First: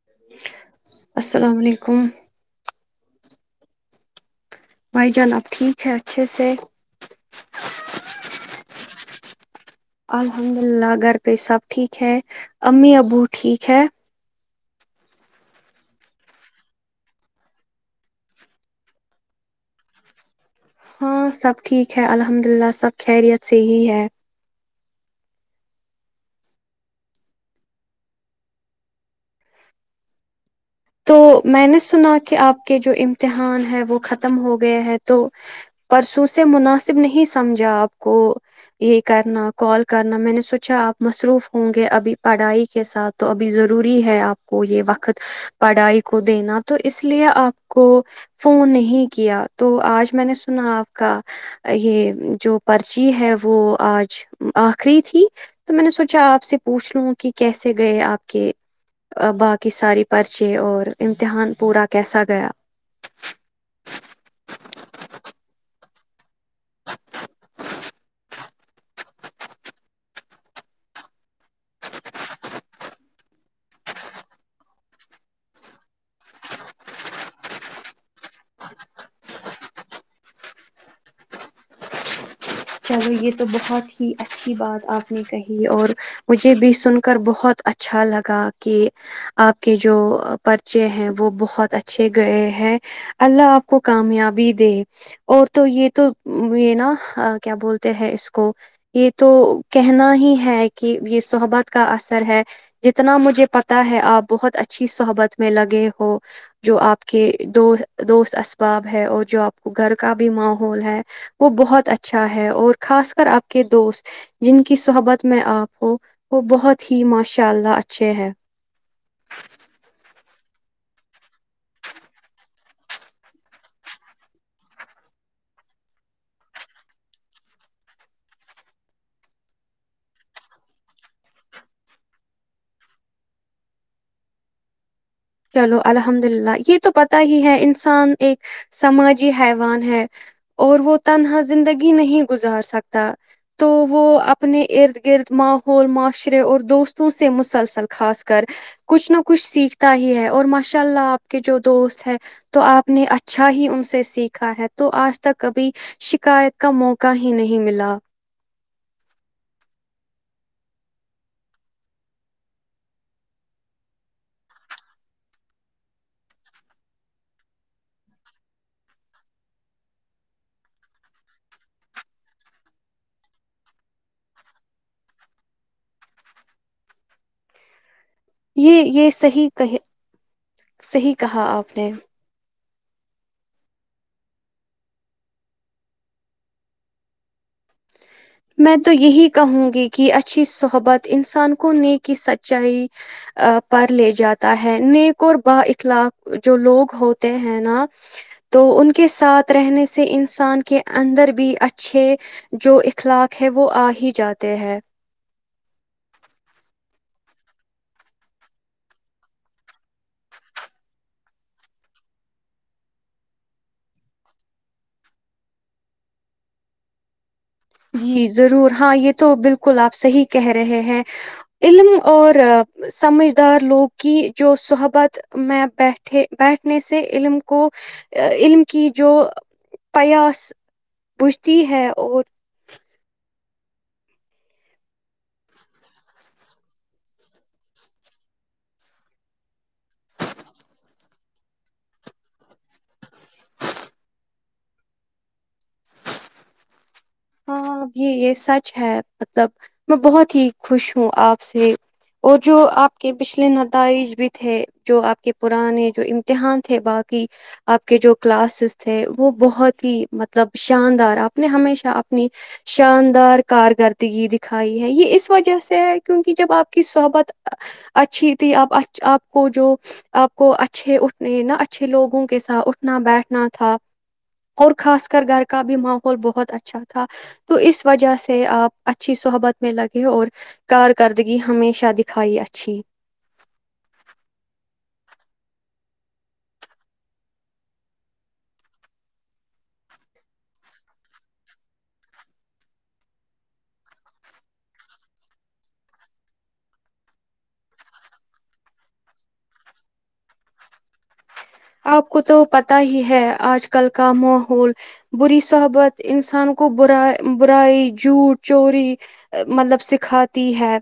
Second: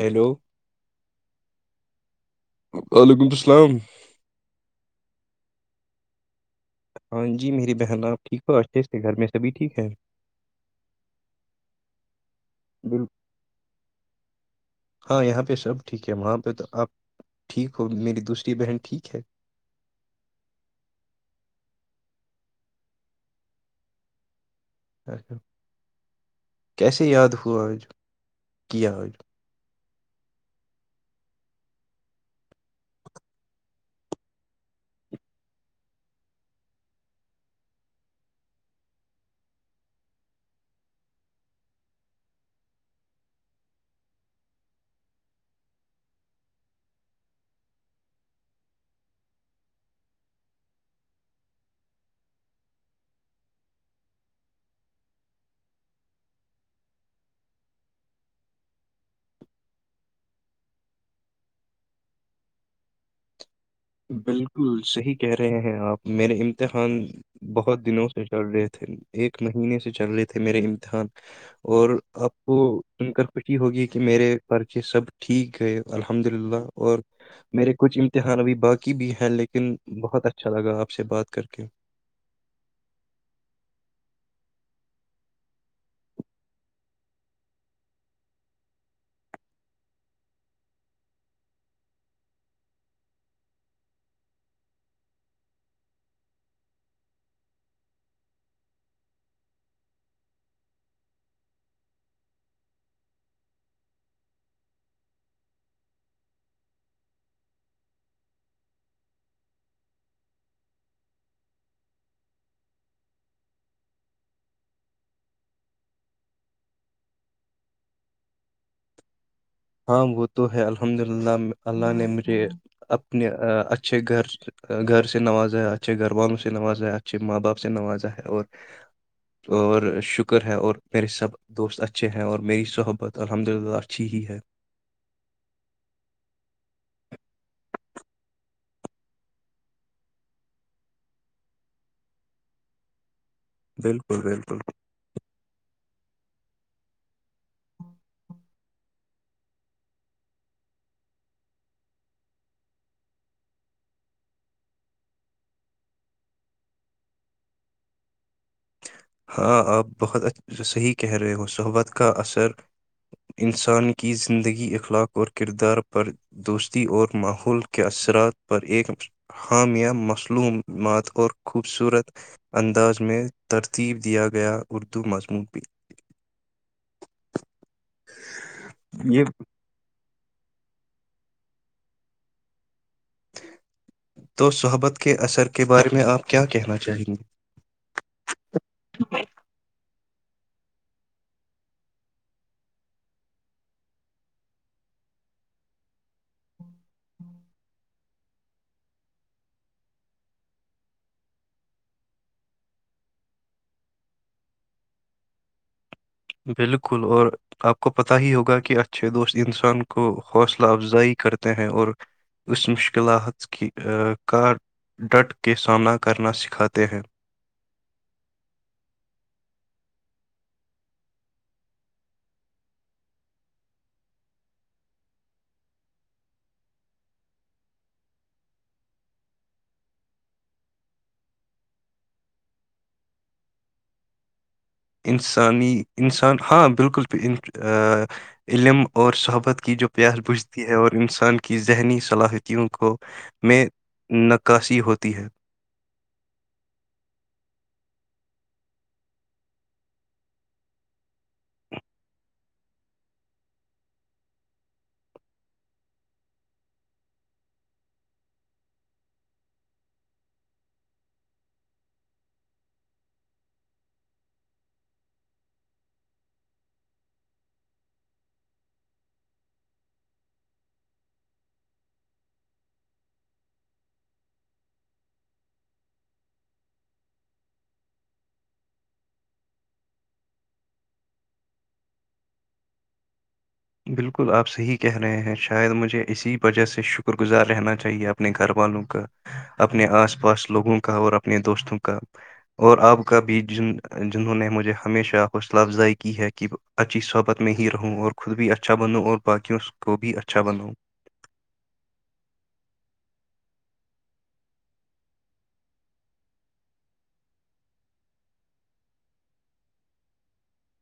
hello السلام علیکم ہم وعلیکم السلام بھائی جان اب ٹھیک ہے اچھے سے ہاں جی میری بہن آپ ٹھیک ہو آرز کے گھر میں سبھی ٹھیک ہے الحمد للہ گھر پے سب ٹھیک ہے امی بال ابو ٹھیک ہے ہاں یہاں پہ سب ٹھیک ہے وہاں پہ تو آپ ٹھیک ہو میری دوسری بہن ٹھیک ہے ہاں سب ٹھیک ہے الحمد للہ سب خیریت سے ہی ہے اچھا کیسے یاد ہوا آج کیا آج تو میں نے سنا کہ آپ کے جو امتحان ہے وہ ختم ہو گئے ہے تو پرسوں سے مناسب نہیں سمجھا آپ کو یہ کرنا کال کرنا میں نے سوچا آپ مصروف ہوں گے ابھی پڑھائی کے ساتھ تو ابھی ضروری ہے آپ کو یہ وقت پڑھائی کو دینا تو اس لیے آپ کو فون نہیں کیا تو آج میں نے سنا آپ کا یہ جو پرچی ہے وہ آج آخری تھی تو میں نے سوچا آپ سے پوچھ لوں کہ کیسے گئے آپ کے باقی ساری پرچی چے اور امتحان پورا کیسا گیا بلکل صحیح کہہ رہے ہیں آپ میرے امتحان بہت دنوں سے چل رہے تھے ایک مہینے سے چل رہے تھے میرے امتحان اور آپ کو سن کر خوشی ہوگی کہ میرے پرچے سب ٹھیک گئے الحمد للہ اور میرے کچھ امتحان ابھی باقی ی بھی ہے لیکن بہت اچھا لگا آپ سے بات کر کے چلو یہ تو بہت ہی اچھی بات آپ نے کہی اور مجھے بھی سن کر بہت اچھا لگا کہ آپ کے جو پرچے ہیں وہ بہت اچھے گئے ہیں اللہ آپ کو کامیابی دے اور تو یہ تو یہ نہ کیا بولتے ہیں اس کو یہ تو کہنا ہی ہے کہ یہ صحبت کا اثر ہے جتنا مجھے پتا ہے آپ بہت اچھی صحبت میں لگے ہو جو آپ کے دو دوست اسباب ہے اور جو آپ کو گھر کا بھی ماحول ہے وہ بہت اچھا اچھا ہے اور خاص کر آپ کے دوست جن کی صحبت میں آپ ہو وہ بہت ہی ماشاء اللہ اچھے ہے ہاں وہ تو ہے الحمد للہ اللہ نے مجھے اپنے اچھے گھر گھر سے نوازا ہے اچھے گھر والوں سے نوازا ہے اچھے ماں باپ سے نوازا ہے اور اور شکر ہے اور میرے سب دوست اچھے ہیں اور میری صحبت الحمد للہ اچھی ہی ہے چلو الحمد للہ یہ تو پتا ہی ہے انسان ایک سماجی حیوان ہے اور وہ تنہا زندگی نہیں گزار سکتا تو وہ بالکل بالکل اپنے ارد گرد ما ہو معاشرے اور دوستوں سے مسلسل خاص کر کچھ نہ کچھ سیکھتا ہی ہے اور ماشاء اللہ آپ کے جو دوست ہے تو آپ نے اچھا ہی ان سے سیکھا ہے تو آج تک کبھی شکایت کا موقع ہی نہیں ملا ہاں آپ بہت صحیح کہہ رہے ہو صحبت کا اثر انسان کی زندگی اخلاق اور کردار پر دوستی اور ماحول کے اثرات پر ایک حامیہ مصلومات اور خوبصورت انداز میں تر ترتیب دیا گیا اردو مضمون بھی یہ یہ صحیح کہے صحیح کہا آپ نے تو صحبت کے اثر کے بارے میں آپ کیا کہنا چاہیں گے میں تو یہی کہوں گی کی اچھی صحبت انسان کو نیکی سچائی پر لے جاتا ہے نیک اور با اخلاق جو لوگ ہوتے ہیں نہ تو ان کے ساتھ رہنے سے انسان کے اندر بھی اچھے جو اخلاق ہے وہ آ ہی جاتے ہیں بالکل اور آپ کو پتہ ہی ہوگا کہ اچھے دوست انسان کو حوصلہ افزائی کرتے ہیں اور اس مشکلات کا ڈٹ کے سامنا کرنا سکھاتے ہیں جی ضرور ہاں یہ تو بالکل آپ صحیح کہہ رہے ہیں علم اور سمجھدار لوگ کی جو صحبت میں بیٹھے بیٹھنے سے علم کو علم کی جو پیاس بجھتی ہے اور انسانی انسان ہاں بالکل پ علم اور صحبت کی جو پیاس بجھتی ہے اور انسان کی ذہنی صلاحیتوں کو میں نکاسی ہوتی ہے ہاں یہ یہ سچ ہے مطلب میں بہت ہی خوش ہوں آپ سے اور جو آپ کے پھلے نتائج بھی تھے جو آپ کے پرانے جو امتحان تھے باقی آپ کے جو کلاسز تھے وہ بہت ہی مطلب شاندار آپ نے ہمیشہپ اپنی شاندار کارکردگی دکھائی ہے یہ اس وجہ سے ہے کیونکہ جب آپ کی صحبت اچھی تھی آپ آپ کو جو آپ کو اچھے اٹھنے نہ اچھے لوگوں کے ساتھ اٹھنا بیٹھنا تھا اور خا کر گھر کا بھی ماحول بہت اچھا تھا تھا تو اس وجہ سے آپ اچھی صحبت میں لگے اور کارکردگی ہمیشہ دکھائی اچھی بالکل آپ صحیح کہہ رہے ہیں شاید مجھے اسی وجہ سے شکر گزار رہنا چاہیے اپنے گھر والوں کا اپنے آس پاس لوگوں کا اور اپنے دوستوں کا اور آپ کا بھی جن جنہوں نے مجھے ہمیشہ حوصلہ افزائی کی ہے کہ اچھی صحبت میں ہی رہوں اور خود بھی اچھا بنوں اور باقیوں کو بھی اچھا بناؤ آپ کو تو پت ہی ہے آج کل کا ماحول بری صحبت انسان کو بر برائی جھوٹ چوری مطلب سکھاتی ہے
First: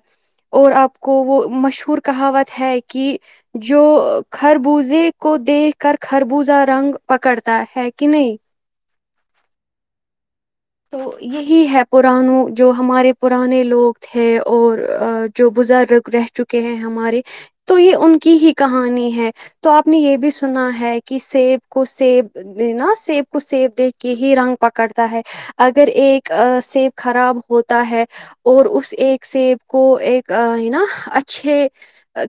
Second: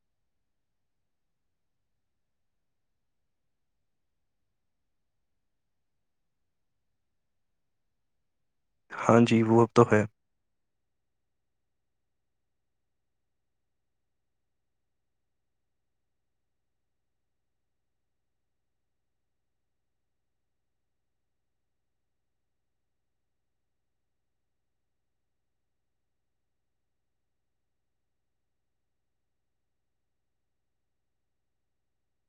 اور آپ کو وہ مشہور کہاوت ہے کہ جو خر بوزے کو دیکھ کر خربوزہ رنگ پکڑتا ہے کہ نہیں ہاں جی وہ اب تو ہے تو یہی ہے پرانو جو ہمارے پرانے لوگ تھے اور جو بزرگ رہ چکے ہیں ہمارے تو یہ ان کی ہی کہانی ہے تو آپ نے یہ بھی سنا ہے کہ سیب کو سیب نا سیب کو سیب دیکھ کے ہی رنگ پکڑتا ہے اگر ایک سیب خراب ہوتا ہے اور اس ایک سیب کو ایک ہے نا اچھے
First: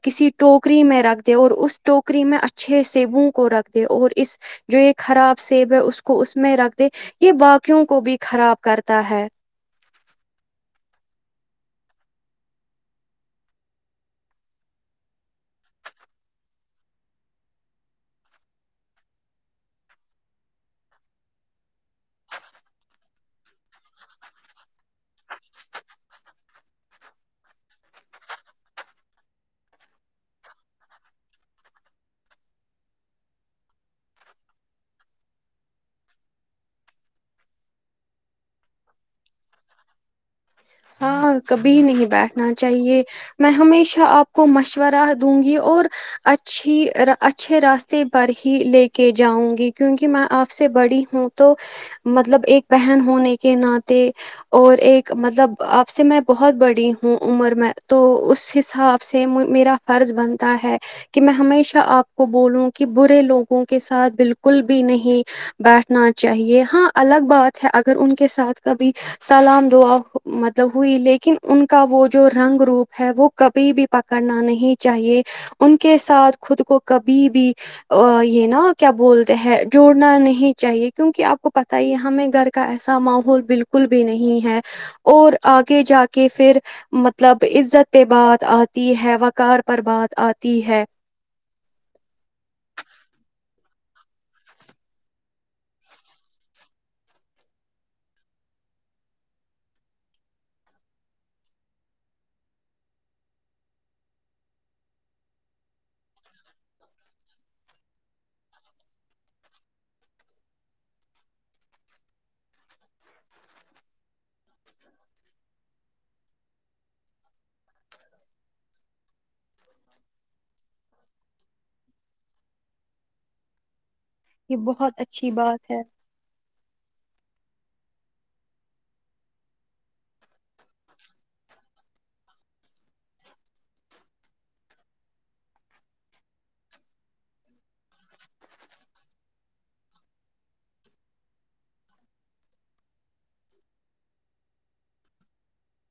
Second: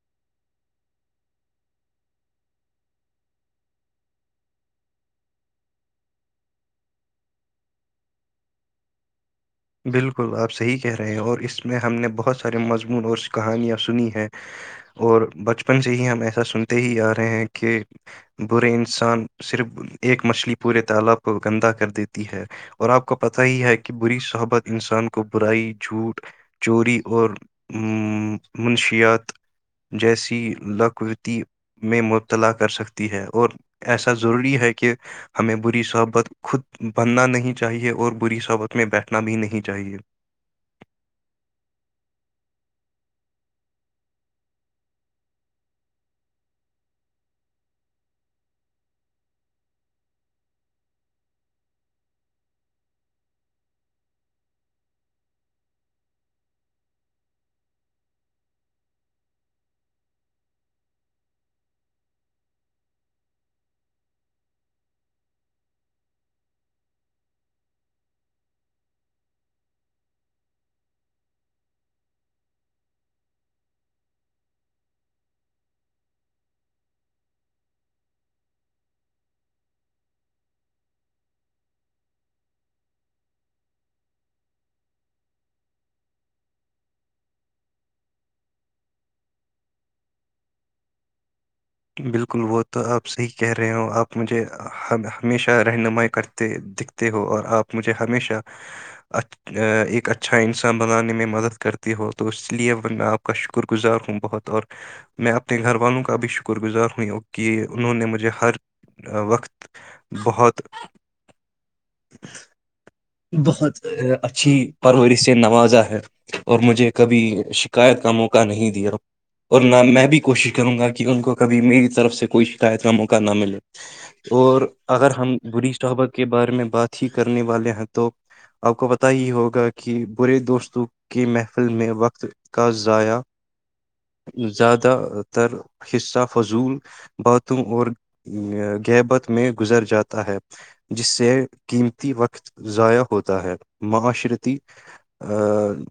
کسی ٹوکری میں رکھ دے اور اس ٹوکری میں اچھے سیبوں کو رکھ دے اور اس جو یہ خراب سیب ہے اس کو اس میں رکھ دے یہ باقیوں کو بھی خراب کرتا ہے بالکل آپ صحیح کہہ رہے ہیں اور اس میں ہم نے بہت سارے مضمون اور کہانیاں سنی ہیں اور بچپن سے ہی ہم ایسا سنتے ہی آ رہے ہیں کہ برے انسان صرف ایک مچھلی پورے تالاب کو گندہ کر دیتی ہے اور آپ کو پتہ ہی ہے کہ بری صحب انسان کو برائی جھوٹ چوری اور منشیات جیسی لقوتی میں مبتلا کر سکتی ہے اور ایسا ضروری ہے کہ ہمیں بری صحبت خود بننا نہیں چاہیے اور بری صحبت میں بیٹھ نا بھی نہیں چاہیے ہاں کبھی نہیں بیٹھنا چاہیے میں ہمیشہ آپ کو مشورہ دوں گی اور اچھی اچھے راستے پر ہی لے کے جاؤں گی کیونکہ میں آپ سے بڑی ہوں تو مطلب ایک بہن ہونے کے ناطے اور ایک مطلب آپ سے میں بہت بڑی ہوں عمر میں تو اس حساب سے میرا فرض بنتا ہے کہ میں ہمیشہ آپ کو بولوں کہ برے لوگوں کے ساتھ بالکل بھی نہیں بیٹھنا چاہیے ہاں الگ بات ہے اگر ان کے ساتھ کبھی سلام دعا مطلب ہوئی لیکن ان کا وہ جو رنگ روپ ہے وہ کبھی بھی پکڑنا نہیں چاہیے ان کے ساتھ خود کو کبھی بھی یہ نا کیا بولتے ہیں جوڑنا نہیں چاہیے کیونکہ آپ کو پت ہی ہمیں گھر کا ایسا ماحول بالکل بھی نہیں ہے اور آگے جا کے پھر مطلب عزت پہ بات آتی ہے وقار پر بات آتی ہے بالکل وہ تو آپ صحیح کہہ رہے ہو آپ مجھے ہمیشہ رہنمائی کرتے دکھتے ہو اور آپ مجھے ہمیشہ ایک اچھا انسان بنانے میں مدد کرتے ہو تو اس لیے میں آپ کا شکر گزار ہوں بہت اور میں اپنے گھر والوں کا بھی شکر شکر گزار ہوئیں کہ انہوں نے مجھے ہر وقت بہت بہت اچھی پرور سے نوازا ہے اور مجھے کبھی شکایت کا موقع نہیں دیا اور نہ میں بھی کوشش کروں گا کہ ان کو کبھی میری طرف سے کوئی شکایت کا موقع نہ ملے یہ اور بہت اگر اچھی ہم بات بری ہے صحبہ کے بارے میں بات ھی کرنے والے ہیں تو آپ کو پت ہی ہوگا کہ برے دوستوں کی محفل میں وقت کا ضائع زیادہ تر حصہ فضول باتوں اور گہبت میں گزر جاتا ہے جس سے قیمتی وقت ضائع ہوتا ہے معاشرتی ا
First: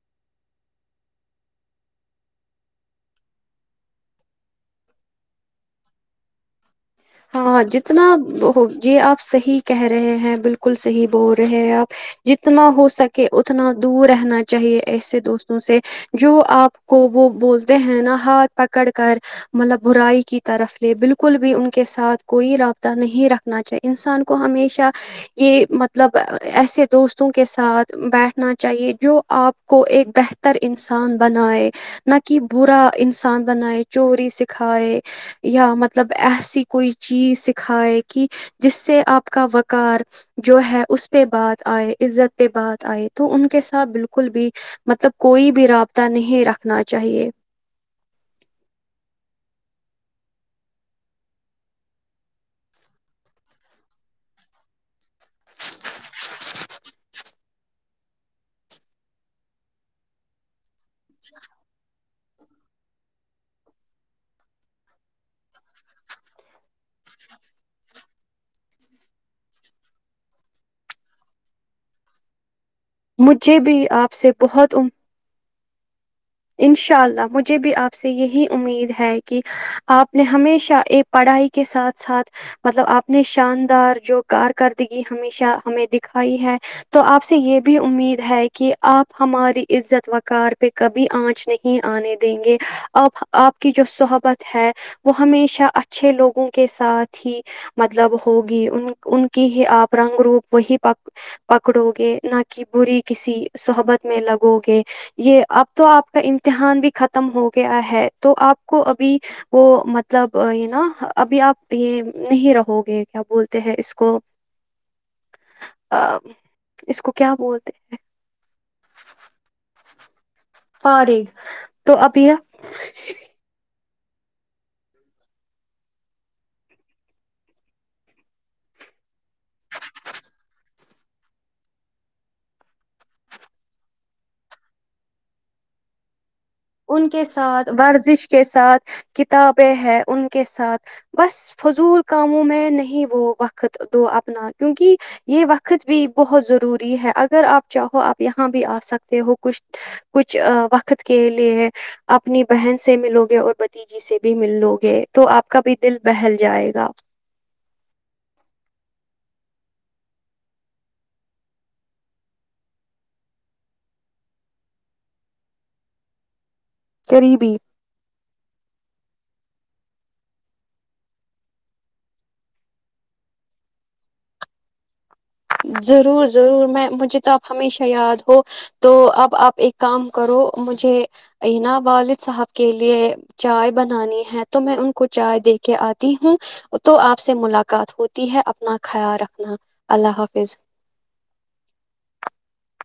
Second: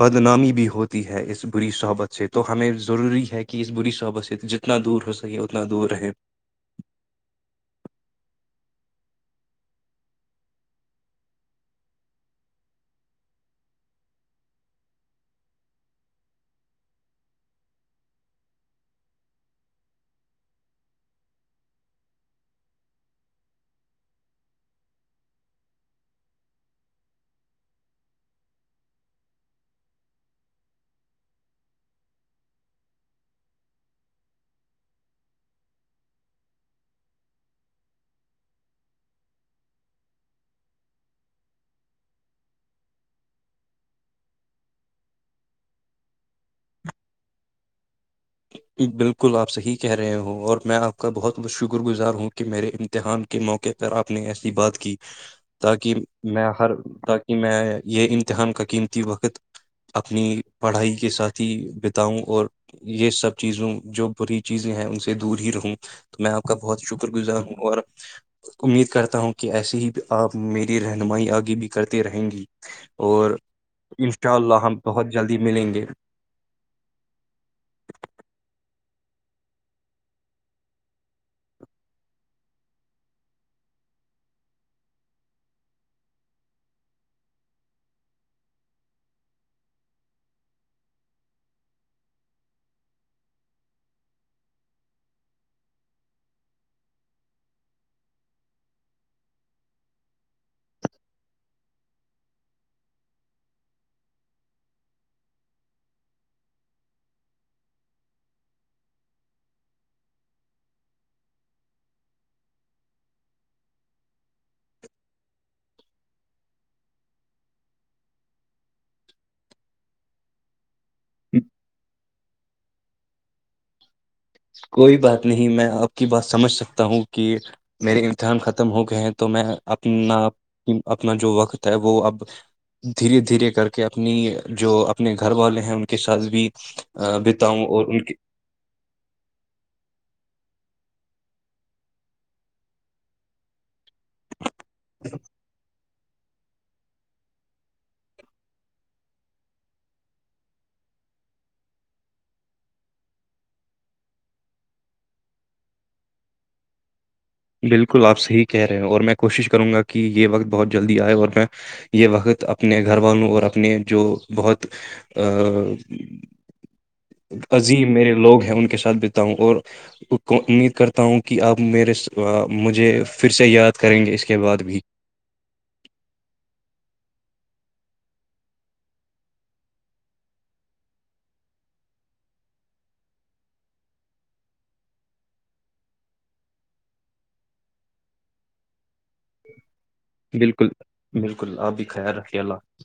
بدنامی بھی ہوتی ہے اس بری صحبت سے تو ہمیں ضروری ہے کہ اس بری صحبت سے جتنا دور ہو سکے اتنا دور رہے ہاں جتنا وہ یہ آپ صحیح کہہ رہے ہیں بالکل صحیح بول رہے ہیں آپ جتنا ہو سکے اتنا دور رہنا چاہیے ایسے دوستوں سے جو آپ کو وہ بولتے ہیں نا ہاتھ پکڑ کر مطلب برائی کی طرف لے بالکل بھی ان کے ساتھ کوئی رابطہ نہیں رکھنا چاہیے انسان کو ہمیشہ یہ مطلب ایسے دوستوں کے ساتھ بیٹھنا چاہیے جو آپ کو ایک بہتر انسان بنائے نہ کہ برا انسان بنائے چوری سکھائے یا مطلب ایسی کوئی چیز سکھائے کہ جس سے آپ کا وقار جو ہے اس پہ بات آئے عزت پہ بات آئے تو ان کے ساتھ بالکل بھی مطلب کوئی بھی رابطہ نہیں رکھنا چاہیے بالکل آپ صحیح کہہ رہے ہو اور میں آپ کا بہت بت شکر گزار ہوں کہ میرے امتحان کے موقعے پر آپ نے ایسی بات کی تاکہ میں ہر تاکہ میں یہ امتحان کا قیمتی وقت اپنی پڑھائی کے ساتھ ہی بتاؤں اور یہ سب چیزوں جو بری چیزیں ہیں ان سے دور ہی رہوں تو میں آپ کا بہت شکر گزار ہوں اور امید کرتا ہوں کہ ایسے ہی آپ میری رہنمائی آگے بھی کرتے رہیں گی اور مجھے بھی ان آپ سے شاء اللہ ہم امید بہت جلدی ملیں گے انشاء اللہ مجھے بھی آپ سے یہی امید ہے کہ آپ نے ہمیشہ ایک پڑھائی کے ساتھ ساتھ مطلب آپ نے شاندار جو کارکردگی ہمیشہ ہمیں دکھائی ہے تو آپ سے یہ بھی امید ہے کہ آپ ہماری عزت وقار پہ کبھی بھی آنچ نہیں آنے دیں گے آ آپ کی جو صحبت ہے وہ ہمیشہ اچھے لوگوں کے ساتھ ہی مطلب ہوگی ان کی ہی آپ رنگ روپ وہی پکڑو گے نہ کہ بری کسی صحبت میں لگو گے یہ آپ تو آپ کا امتحان بھی ختم ہو گیا ہے تو آپ کو ابھی وہ مطلب یہ نا ابھی آپ یہ نہیں رہو گے کیا بولتے ہیں اس کو ا اس کو کیا بولتے ہیں ہار تو ابیا کوئی بات نہیں میں آب کی بات سمجھ سکتا ہوں کہ میرے امتحان ختم ہو گئے ہیں تو میں اپنا اپنا جو وقت ہے وہ اب دھیرے دھیرے کر کے اپنی جو اپنے گھر والے ہیں ان کے ساتھ بھی ان کے بتاؤں ساتھ اور ان ورزش کے ساتھ کتابیں ہے ان کے ساتھ بس فضول کاموں میں نہیں وہ وقت دو اپنا کیونکہ یہ وقت بھی بہت ضروری ہے اگر آپ چاہو آپ یہاں بھی آ سکتے ہو کچھ کچھ وقت کے لیے اپنی بہن سے ملو گے اور بتیجی سے بھی ملو گے تو آپ کا بھی دل بہل جائے گا بالکل آپ صحیح کہہ رہے ہیں اور میں کوشش کروں گا کہ یہ وقت بہت جلدی آئے اور میں یہ وقت اپنے گھر والوں اور اپنے جو بہت قریبی عظیم میرے لوگ [unintelligible] ان کے ساتھ بیتا ہوں اور کو امید کرتا ہوں کہ آپ میرے ساتھ [unintelligible] مجھے پھر سے یاد کریں گے اس کے بعد بھی ضرور ضرور میں مجھے تو آپ ہمیشہ یاد ہو تو اب آپ ایک کام کرو مجھے این والد صاحب کے لیے چائے بنانی ہے تو میں ان کو چائے دے کے آتی ہوں تو آپ سے ملاقات ہوتی ہے اپنا [unintelligible] خیال رکھنا اللہ حاف [unintelligible] بالکل بالکل آپ بھی خیال رکھے اللہ [unintelligible]